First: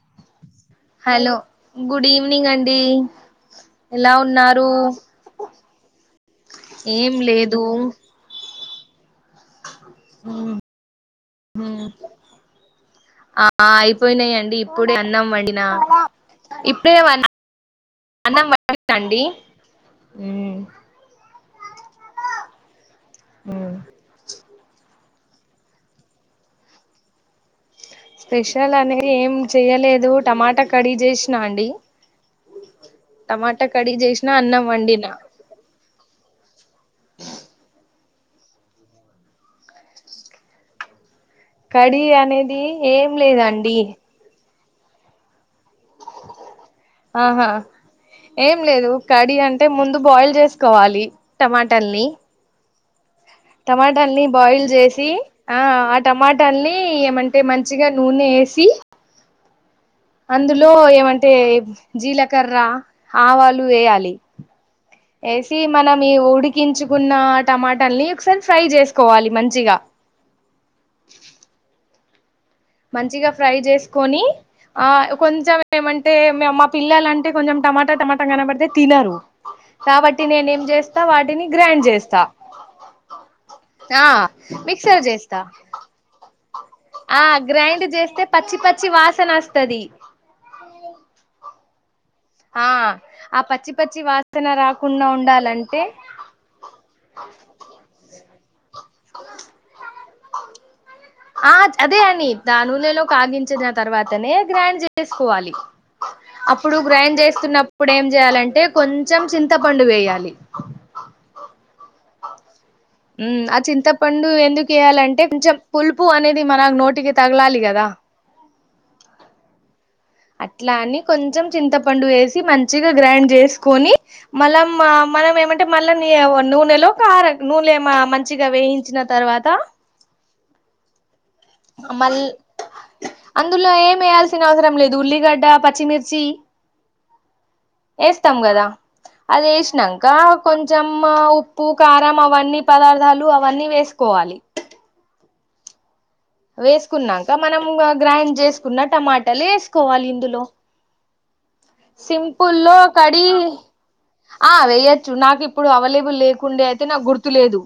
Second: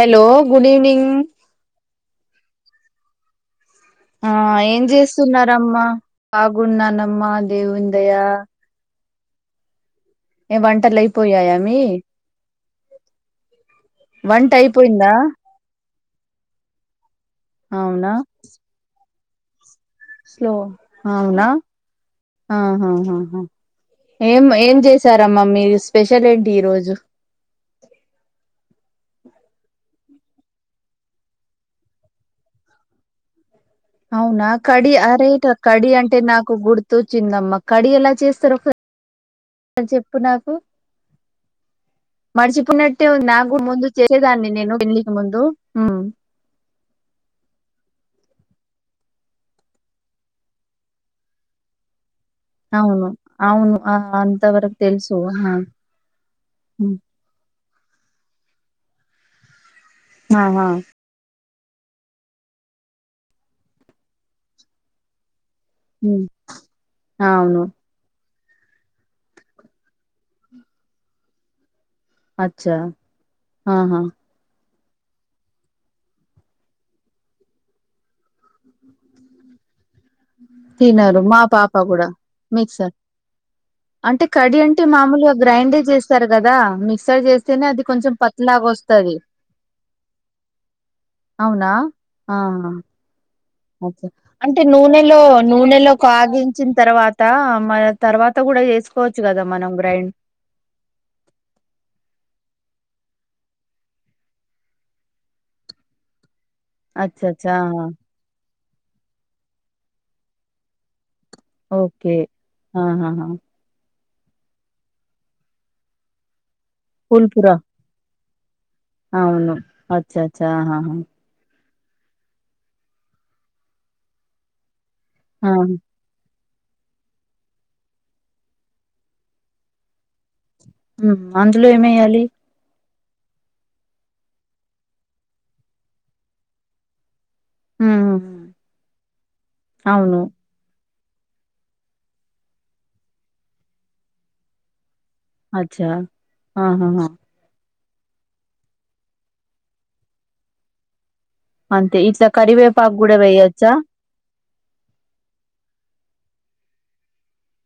Hello good evening hello good evening అండి ఎలా ఆ ఉన్నారు ఏం చేస్తున్నారమ్మా ఏం బాగున్నానమ్మా లేదు దేవున్ని దయ ఏ వంటలు అయిపోయాయా మీ ఆ వంట అయిపోయినాయిండి ఇప్పుడే అయిపోయిందా అన్నాం వండిన అవునా స్లో అవునా ఆహాహా ఏం ఏం చేస్ సారమ్మా మీరు స్పెషల్ ఏంటి ఈరోజు స్పెషల్ అనేది ఏం చెయలేదు టమాటా కడి చేసినా అండి టమాటా కర్రీ చేసినా అవునా అన్నం కడి వండినా అరిజ్ కడి అంటే నాక్ గుర్తుచ్చిందమ్మా కడి ఎలా చేస్తారు ఒక చెప్పు నాకు కర్రీ అనేది మర్చిపున్నట్టే ఏం నాక్ లేదండి ముందు చేసేదాన్ని నేను పేళ్లికి ముందు ఉమ్, ఆహా ఏ ఎం లేదు కడి అంటే ముందు బాయిల్ చేసుకోవాలి టమాటల్ని అవును అవును ఆ టమాటల్ని బాయిల్ అంతవరకు చేసి తెలుసు ఆహా ఆ ఆ టమాటల్ని ఉమ్, ఏమంటే మంచి పచ్చిగా నూనె ఏసి ఆహా. అందులో ఏవంటే జీలకర్ర ఆవాలు వేయాలి వేస్ మనం ఈ హ్మ్. ఉడికించుకున్న అవును. టమాటల్ని ఒకసారి ఫ్రై చేసుకోవాలి మంచిగా అచ్చా! మంచిగా ఫ్రై ఆహా! చేసుకొని ఆ కొంచం ఏమంటే మా పిల్లలంటే కొంచెం టమాటా టమాటా కనపడితే తినరు కాబట్టి నేనేం చేస్తా తినరు. మా వాటిని పాప గ్రాైండ్ గూడా. చేస్తా మిక్సర్. ఆ అంటే కడి అంటే మిక్సర్ మామూలుగా చేస్తా గ్రైండే చేస్తారు కదా మిక్సర్ ఆ చేస్త అయినా అది గ్రైండ్ కొంచెం చేస్తే పచ్చి పత్లాగ పచ్చి వస్తాది వాసన వస్తది ఆ ఆ పచ్చి పచ్చి వాసన అంటే రాకుండా నూనెలో ఉండాలంటే నూనెలో కాగించిన తర్వాత మరి తర్వాత త కూడా చేసుకోవచ్చు కదా మనం గ్రైండ్ ఆ అదే అని దా నూనెలో కాగించిన తర్వాతనే గ్రైండ్ చేసుకోవాలి [inaudible] అప్పుడు గ్రైండ్ అచ్చచ్చా! ఆహా! చేస్తున్నప్పుడు ఏం చేయాలంటే కొంచెం చింతపండు వేయాలి ఓకే ఆహా పండు ఎందుకుేయాలంటే కొంచెం పులుపు అనేది మన నోటికి పులుపురా తగిలాలి కదా అవును. అచ్చచ్చా! అట్లా ఆహాహా! అని కొంచెం చింతపండు వేసి మంచిగా గ్రైండ్ చేసుకొని మల మా మనం ఆ! ఏమంటే మళ్ళీ నూ నూనెలో కార నూనెమ మంచిగా వేయించిన తర్వాత అందులో మళ్ ఏమేయ్యాలి అందులో ఏం వేయాల్సిన అవసరం లేదు ఉల్లిగడ్డ పచ్చిమిర్చి హ్మ్. హ్మ్. వేస్తాం హ్మ్. కదా అది వేసినాక అవును. కొంచెం మ్మ ఉప్పు కారం అవన్నీ పదార్థాలు అవన్నీ వేసుకోవాలి అచ్చా ఆహాహా! వేసుకున్నాక మనము గ్రైండ్ చేసుకున్న టమాటలు వేసుకోవాలి ఇందులో అంతే ఇట్లా సింపుల్లో కరివేపాకు కూడా కడి వేయొచ్చా ఆ వెయ్యొచ్చు నాకు ఇప్పుడు అవైలబుల్ లేకుండే అయితే నాకు గుర్తులేదు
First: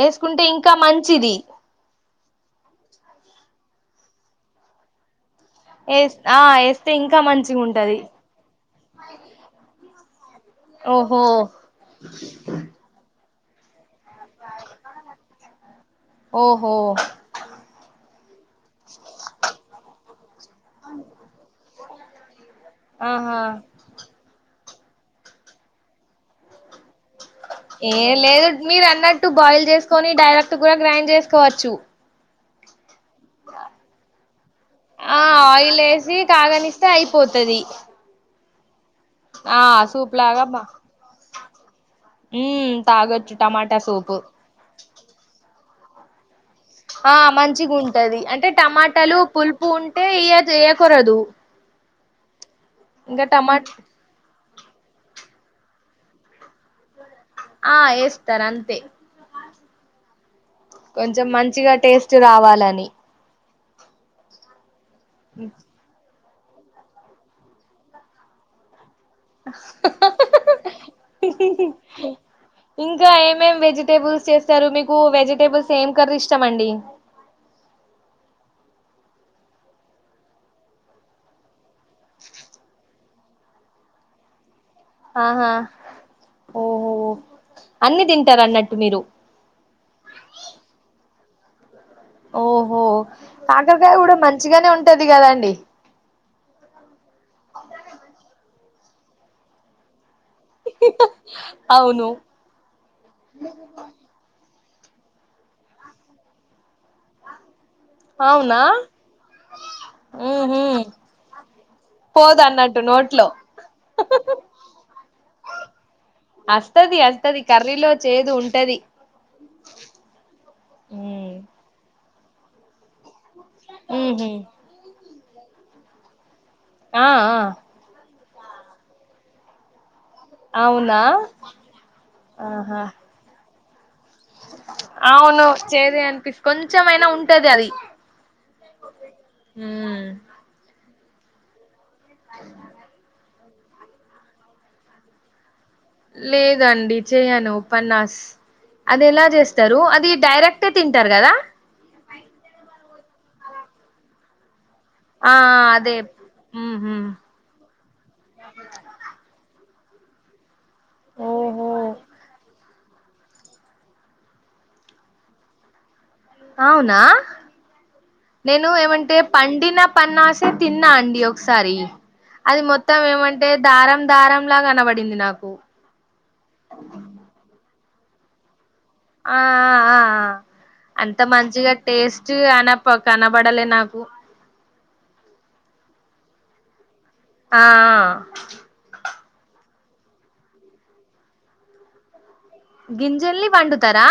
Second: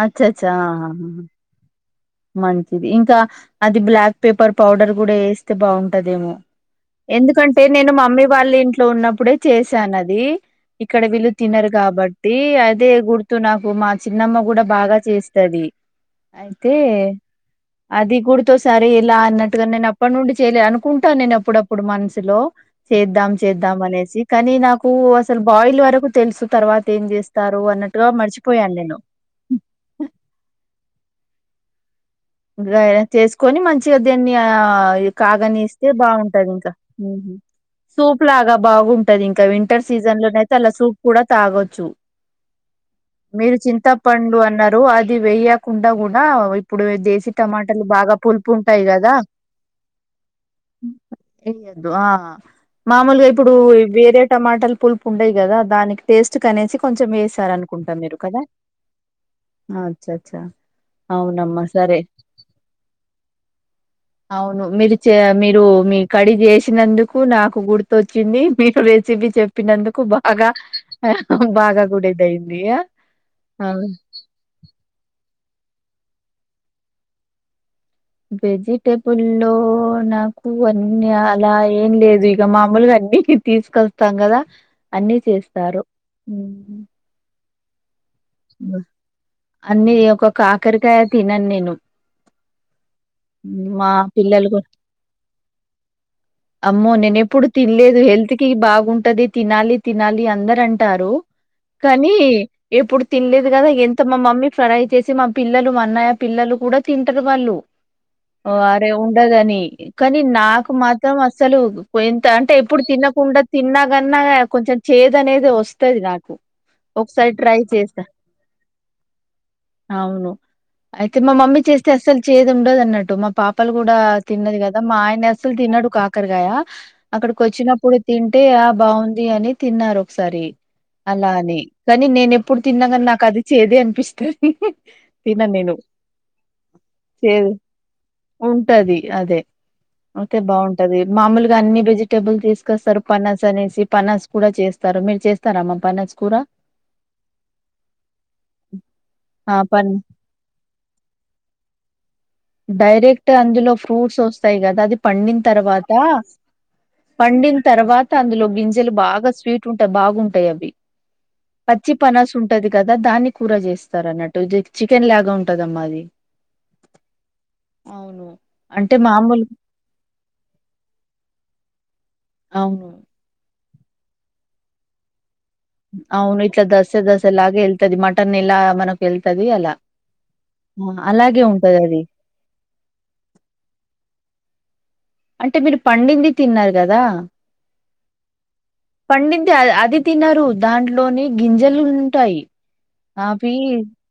వేసుకుంటే అచ్చచ్చా ఇంకా మంచిది మంచిది ఇంకా అది బ్లాక్ పేపర్ పౌడర్ కూడా వేస్తే వేస్ బాగుంటదేమో ఆ వేస్తే ఇంకా మంచిగా ఎందుకంటే నేను ఉంటది మమ్మీ వాళ్ళ ఇంట్లో ఉన్నప్పుడే చేశాను అది ఇక్కడ ఓహో వీళ్ళు తిినరు కాబట్టి అదే గుర్తు నాకు మా చిన్నమ్మ కూడా బాగా చేస్తుది అయితే ఓహో అది గుర్తో సారి ఇలా అన్నట్టుగా నేను అప్పటి నుండి చేయలేదు అనుకుంటాను నేను అప్పుడప్పుడు మనసులో చేద్దాం ఆహా చేద్దాం అనేసి కానీ నాకు అసలు బాయిల్ వరకు తెలుసు తర్వాత ఏం చేస్త ఏ లేదు మీరు అన్నట్టు బాయిల్ చేసుకొని డైరెక్ట్ కూడా గ్రైండ్ చేసుకోవచ్చు గ్రే చేసుకొని మంచిగా దీన్ని ఆ కాగని ఆయిల్ ఇస్తే వేసి బాగుంటది ఇంకా కాగనిస్తే అయిపోతది సూప్ లాగా బాగుంటది ఇంకా ఆ వింటర్ సూప్ సీజన్ లాగా లోనయితే బా అలా సూప్ కూడా తాగొచ్చు మ్మ్ తాగొచ్చు మీరు టమాటా సూపు చింతపండు అన్నారు అది వెయ్యకుండా కూడా ఆ ఇప్పుడుసి మంచిగా ఉంటది అంటే టమాటాలు పులుపు ఉంటే ఇ వేయకూరాదు వేయద్దు ఆ మామూలుగా ఇప్పుడు వేరే టమాటలు పులుపు ఉండయి కదా దానికి టేస్ట్ కనేసి కొంచెం వేసార ఆ అనుకుంటా మీరు కదా వేస్తారు అంతే కొంచెం అవునమ్మా మంచిగా సరే టేస్ట్ రావాలని అవును మీరు మీరు మీ కడి చేసినందుకు నాకు గుర్తుొచ్చింది మీరు చివి చెప్పినందుకు బాగా ఆ బాగా గుడేదయిందియా ఆ పులుసు చేస్తారు మీకు వెజిటేబుల్స్ ఏం కర్రీ ఇష్టం అండి వెజిటబు లో నాకు అన్నీ అలా ఏం లేదు ఇక మామూలుగా ఇంటికి తీసుకొస్తాం కదా అన్నిీ ఆహా చేస్తారు అన్నిీ తింట అన్నిీ ఒక కాకరికాయ తిినను నేను ఓహో మా కాకరకాయ గూడా పిల్లలు కూడా మంచిగానే ఉంటది గదండి అమ్మో నేను ఎప్పుడు తినలేదు హెల్త్ కి బాగుంటది తినాలి తినాలి అ అందరు అంటారు అవును కానీ ఎప్పుడు తినలేదు గదా ఎంత మా మమ్మి ఫ్రై చేసి మా పిల్లలు మా అన్నయ్య పిల్లలు గూడా తింటరు వాళ్ళు అవునా అరే ఉండదని కానీ ఊహు నాకు మాత్రం అసలు ఎంత పోదు అంటే అన్నట్టు ఎప్పుడు తి నోట్లో తినకుండా తిన్నా గన్నా కొంచెం చేదు అనేది వస్తది నాకు అస్తది ఒకసారి అస్తది ట్రై కర్రీలో చేస్త చేదు ఉంటది అవును అయితే మా మమ్మీ చేస్త అస్సలు చేదు ఉండదు అన్నట్టు మా పాపలు గూ డా ఊహు తిన్నది గదా మా ఆయన అస్సలు తిన్నడు కాకర కాయ ఆ ఆ అక్కడికి వచ్చినప్పుడు తింటే అ బాగుంది అని తిన్నారు సరే అవునా అలానే కానీ నేను ఎప్పుడు ఆహా తిన్నాగాని నాకు అది చేదే అనిపిస్తు హ అవును తినను నేను చేదే అనిపిస్ కొంచెమైనా చెద్ ఉంటది అది ఉంటది అదే ఒకే బాగు ది మామూలుగా అన్ని వెజిటేబుల్ తీసుకొస్తారు పనాస్ అనేసి పనాస్ గూడా చేస్తారు మీరు చే లేదండి చెయను పన్నాస్ అది ఎలా ఆ చేస్తారు పన్ అది డైరెక్ట్ తింటారు గదా డైరెక్ట్ అందులో ఫ్రూట్స్ వస్తాయి గదా అది ఆ పండిన తర్వాత అదే ఊహు పండిన తర్వాత అందులో గింజలు బాగా స్వీట్ ఉంటాయి బాగుంటాయి అవి ఓహో పచ్చి పనాస్ ఉంటది కదా దాన్ని కూర చేస్తారు అన్నట్టు చికెన్ లాగా ఉంటది అమ్మా అది అవునా అవును నేను అంటే ఏమంటే మామూలు పండిన పన్నాసే తిన్నా అండి ఒకసారి అది అవును మొత్తం ఏమంటే దారం దారంలా కనబడింది నాకు అవును ఇట్లా దసె దసెలాగే వెల్తది మటన్ ఎలా మనకు ఆ వెళ్తది అలా ఆ ఆ అంత అలాగే మంచిగా ఉంటదది. టేస్ట్ అన కనబడలే నాకు అంటే మీరు పండింది తిన్నారు గదా ఆ ఆ పండించి అది తినరు దాంట్లోని గింజలు ఉంటాయి గింజల్ని అవి వండుతారా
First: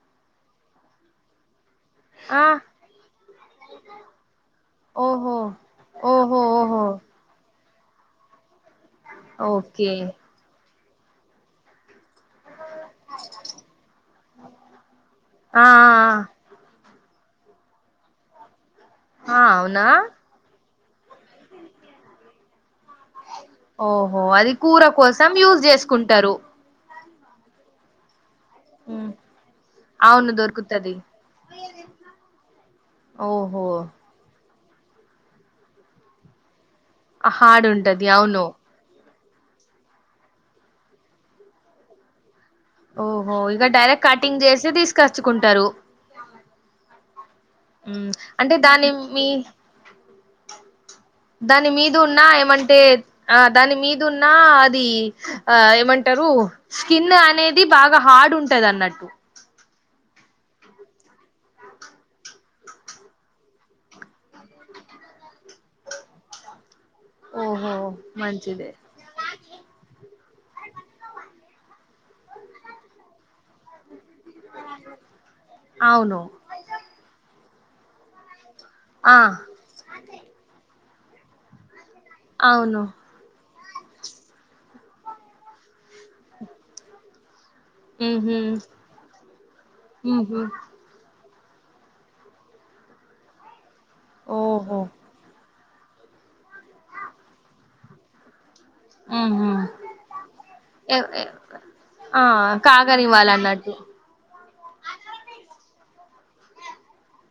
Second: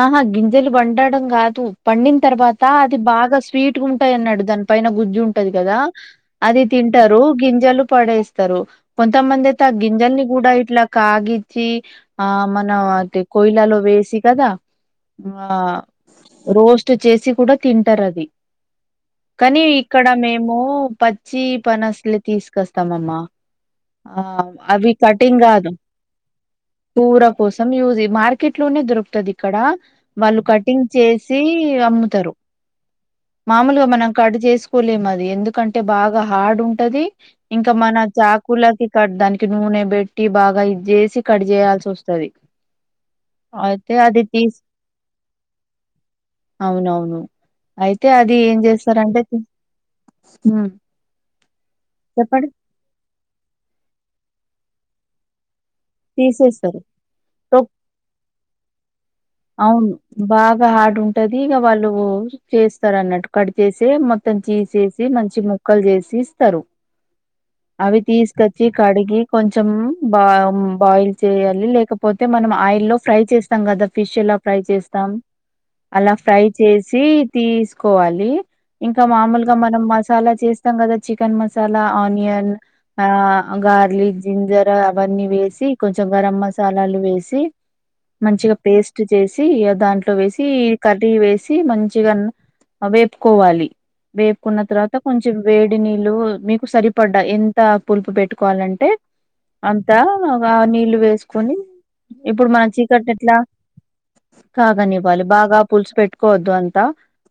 ఆహా గింజలు వండడం కాదు పండిన ఆ తర్వాత అది బాగా స్వీట్గా ఉంటాయ అన్నాడు దాని పైన గుజ్జు ఓహో ఉంటది గదా ఓహో అది ఓహో తింటారు గింజలు పడేస్తారు కొంతమంది అయితే ఆ ఓకే గింజల్ని గూడా ఇట్లా కాగిచ్చి ఆ మనం అ పోయలాలో వేసి గదా ఆ రోస్ట్ చేసి గూడా తింటరు అది ఆ కానీ అవునా ఇక్కడ మేము పచ్చి పనసలు తీసుకొస్తాం త్తమమ్మా ఓహో అది కూర అవి కోసం కటింగ్ యూజ్ గాదు చేసుకుంటారు కూర కోసం యూజ్ మార్కెట్ లోనే ఉమ్, దొరుకుతది ఇక్కడ అవును వాళ్ళు కటింగ్ దొరుకుతది చేసి అమ్ముతారు ఓహో మామూలుగా మనం కడ్ చేసి కలేంది ఎందుకంటే బాగా హార్డ్ ఉంటది హార్డ్ ఇంకా మన ఉంటది అవును చాకులకి దానికి నూనె పెట్టి బాగా ఇది చేసి కట్ చేయాల్సి వస్తది ఓహో ఇగా అయితే డైరెక్ట్ అది కటింగ్ తీస్ చేసి తీసుకో చ్చుకుంటారు అవునవును అయితే అది అంటే ఏం దాన్ని చేస్తారంటే మీ తీ- ఉమ్, దాని మీదున్నా చెప్పండి ఏమంటే ఆ దాని మీదున్నా అది ఆ ఏమంటారు తీసేస్తారు స్కిన్ అనేది బాగా హార్డ్ ఉంటది అన్నట్టు అవును బాగా హార్డ్ ఉంటది ఇక వాళ్ళు చేస్తారు అన్నట్టు కట్ చేసే మొత్తం చిసేసి మంచి ముక్కలు చేసి ఇస్తరు ఓహో అవి తీసుకొచ్చి మంచిదే కడిగి కొంచెం బా బాయిల్ చేయాలి లేకపోతే మనం ఆయిల్లో ఫ్రై చేస్తాం కదా ఫిష్ ఎలా ఫ్రై చేస్తాం అలా అవును ఫ్రై చేసి తీసుకోవాలి ఇంకా ఆ మామూలుగా మనం మసాలా చేస్తాం కదా చికెన్ మసాలా ఆనియన్ అవును ఆ గార్లిక్ జింజర్ అవన్నీ వేసి కొంచెం గరం మసాలాలు వేసి మ్మ్ హూ మంచిగా పేస్ట్ చేసి దాంట్లో వేసి కర్రీ వేసి మంచిగా వేపుకోవాలి వేపుకున్న ఓహో తర్వాత కొంచెం వేడి నీళ్ళు మీకు సరిపడ్డా ఎంత పులుపు పెట్టుకు కోవాలంటే ఉహు అంతా ఆ నీళ్ళు ఎ ఎ వేసుకొని ఆ ఇప్పుడు మన చీకన్ ఎట్లా కాగనివ్వాలన్నట్టు కాగనీవాలి బాగా పుల్సు పెట్కో వద్దు అంత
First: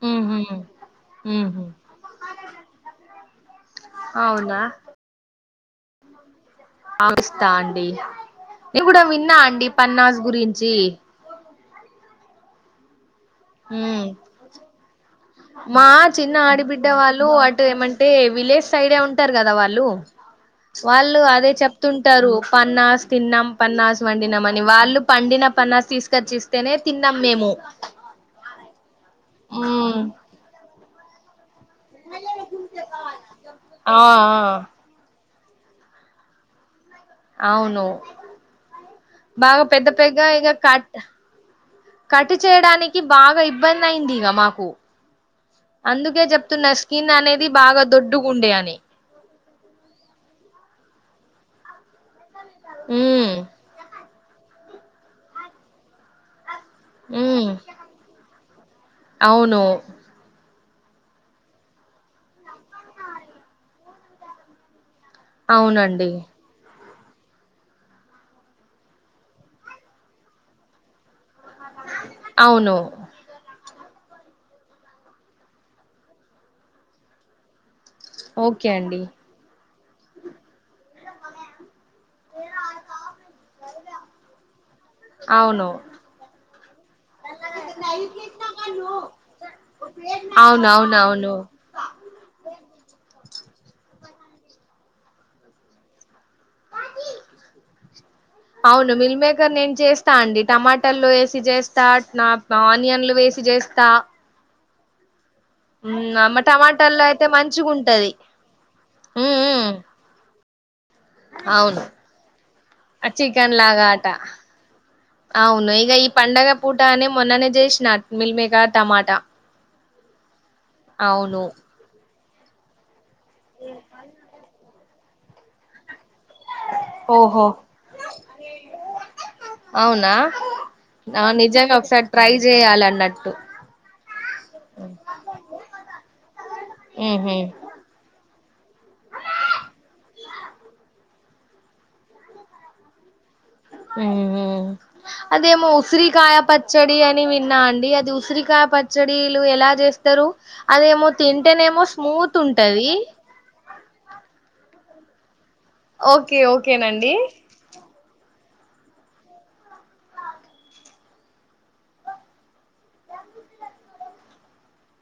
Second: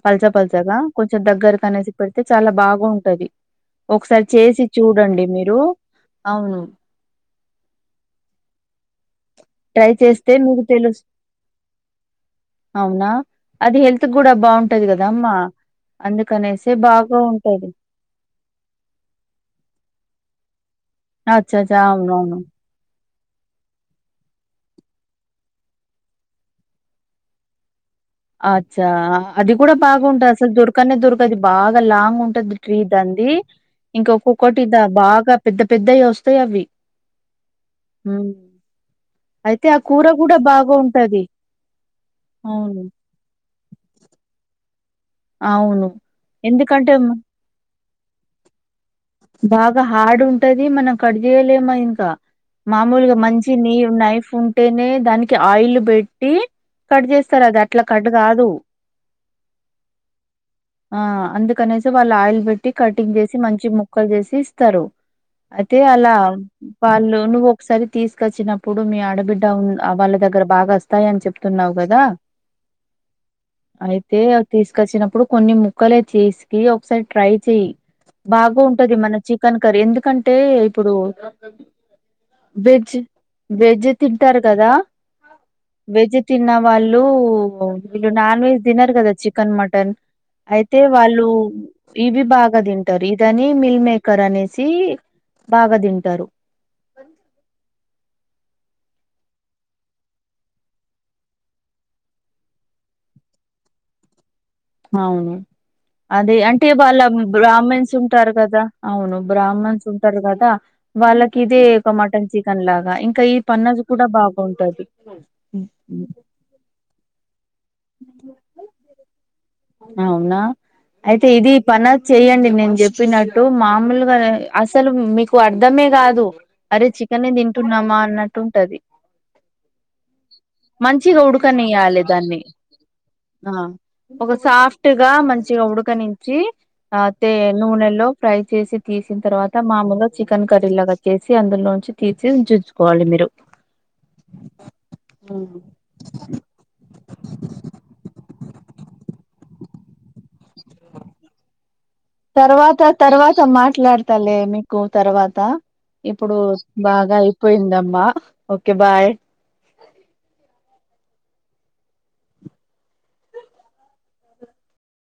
పల్స ఉహు పల్చగా కొంచెం దగ్గర ఉహు కనేసి పెడితే చాలా బాగా ఉంటది ఒకసారి చేసి అవునా చూడండి మీరు అవును ఆ ఇస్తా అండి నేను కూడా విన్నా అండి ట్రై పన్నాస్ చేస్తే మీకు గురించి తెలుసు అవునా అది ఉమ్ హెల్త్ కూడా బాగుంటది కదామ్మా మా చిన్న ఆడిబిడ్డ వాళ్ళు అటు ఏమంటే విలేజ్ సైడే ఉంటారు కదా వాళ్ళు వాళ్ళు అదే అచ్చచ్చా చెప్తుంటారు అవునవును పన్నాస్ తిన్నాం పన్నాసు వండినాం అని వాళ్ళు పండిన పన్నాసు తీసుకొచ్చిస్తేనే తిన్నాం మేము అచ్చా అది కూడా ఉమ్ బాగుంటది అసలు దొరకనే దొర్ బాగా లాంగ్ ఉంటది ట్రీ దానిది ఆ ఇంక ఆ ఒక్కొక్కటి దా బాగా పెద్ద పెద్దయి వస్తాయ్ అవి అవును ఉమ్ బాగా అయితే ఆ పెద్ద కూర పెద్ద కూడా ఇక బాగా కట్ ఉంటది కట్ అవును చేయడానికి బాగా ఇబ్బంది అయింది ఇగ మాకు అవును అందుకే చెప్తున్న ఎందుకంటే మ స్కిన్ అనేది బాగా దొడ్డుగుండే అని బాగా హార్డ్ ఉంటది మనం కట్ చేయలేము ఇంకా మామూలుగా ఉమ్ మంచి నీ నైఫ్ ఉంటేనే దానికి ఆయిల్ పెట్టి కట్ చేస్తారు ఉమ్ అది అట్లా కట్ కాదు అవును ఆ అందుకనేసి వాళ్ళు ఆయిల్ పెట్టి కటింగ్ చేసి మంచి ముక్కలు చేసి ఇస్తారు అయితే అవునండి అలా వాళ్ళు నువ్వు ఒకసారి తీసుకొచ్చినప్పుడు మీ ఆడబిడ్డ వాళ్ళ దగ్గర బాగ అస్తాయ్ అని చెప్ తున్నావు కదా అవును అయితే తీసుకొచ్చినప్పుడు కొన్ని ముక్కలే చేస్కి ఒకసారి ట్రై చెయ్ బాగ ఓకే ఉంటది అండి మన చికెన్ కర్రీ ఎందుకంటే ఇప్పుడు వెజ్ వెజ్ తింటారు కదా అవును వెజ్ తిన్న వాళ్ళు వీళ్ళు నాన్ వెజ్ తినరు కదా చికెన్ మటన్ అవును అయితే అవును వాళ్ళు అవును ఇవి బాగా తింటారు ఇదని మిల్ మేకర్ అనేసి బాగా తింటరు అ [inaudible] అవును మిల్ మేకర్ నేను చేస్తా అండి టమాటలో ఏసి చేస్తా ఆనియన్లు వేసి చే చేస్తా అవును ఉమ్ అదే అమ్మ అంటే వాళ్ళ టమాటాల్లో అయితే మంచిగా బ్రాహ్మన్స్ ఉంటది ఉంటారు కదా అవును ఉమ్ ఉమ్ బ్రాహ్మన్స్ ఉంటారు కదా వాళ్ళకి ఇదే అవును ఒక మటన్ చికెన్ లాగా ఇంకా ఈ చికెన్ పన్నజ్ లాగా కూడా బాగుంటాది ఇగ ఈ పంండగ పూట అని మొన్ననే జేసినా మీల్మేక టమాటా అవునా అయితే అవును ఇది పనాజ్ చెయ్యండి నేను చెప్ ప్పినట్టు మామూలుగానే అసలు మీకు అర్ధమే గాదు అరే చికెనే ఓహో దింటున్నామా అన్నట్టుంటది అవునా మంచిగా ఆ, నిజంగా ఉడకనియ్యాలి ఒకసారి ట్రై దాన్ని చేయాలన్నట్టు ఆ ఒక సాఫ్ట్ గా మంచిగా ఉడకనించి ఆ తే ఉహు నూనెలో ఫ్రై చేసి తీసి చ్చిన తర్వాత మాముూలుగా చికెన్ కర్రీ లాగా చేసి అందులోంచి తీసి ఉంచుచుకోవాలి మీరు ఊ అదేమో ఉసిరికాయ పచ్చడి అని విన్నా అండి అది ఉసిరికా పచ్చడీలు ఎలా జేస్తరు తర్వాత ఉంటది తర్వాత మాట్లాడతాలే మీ కో తరవాత ఇప్పుడు ఓకే ఓకేనండి బాగా అయిపోయిందమ్మా ఓకే బాయ్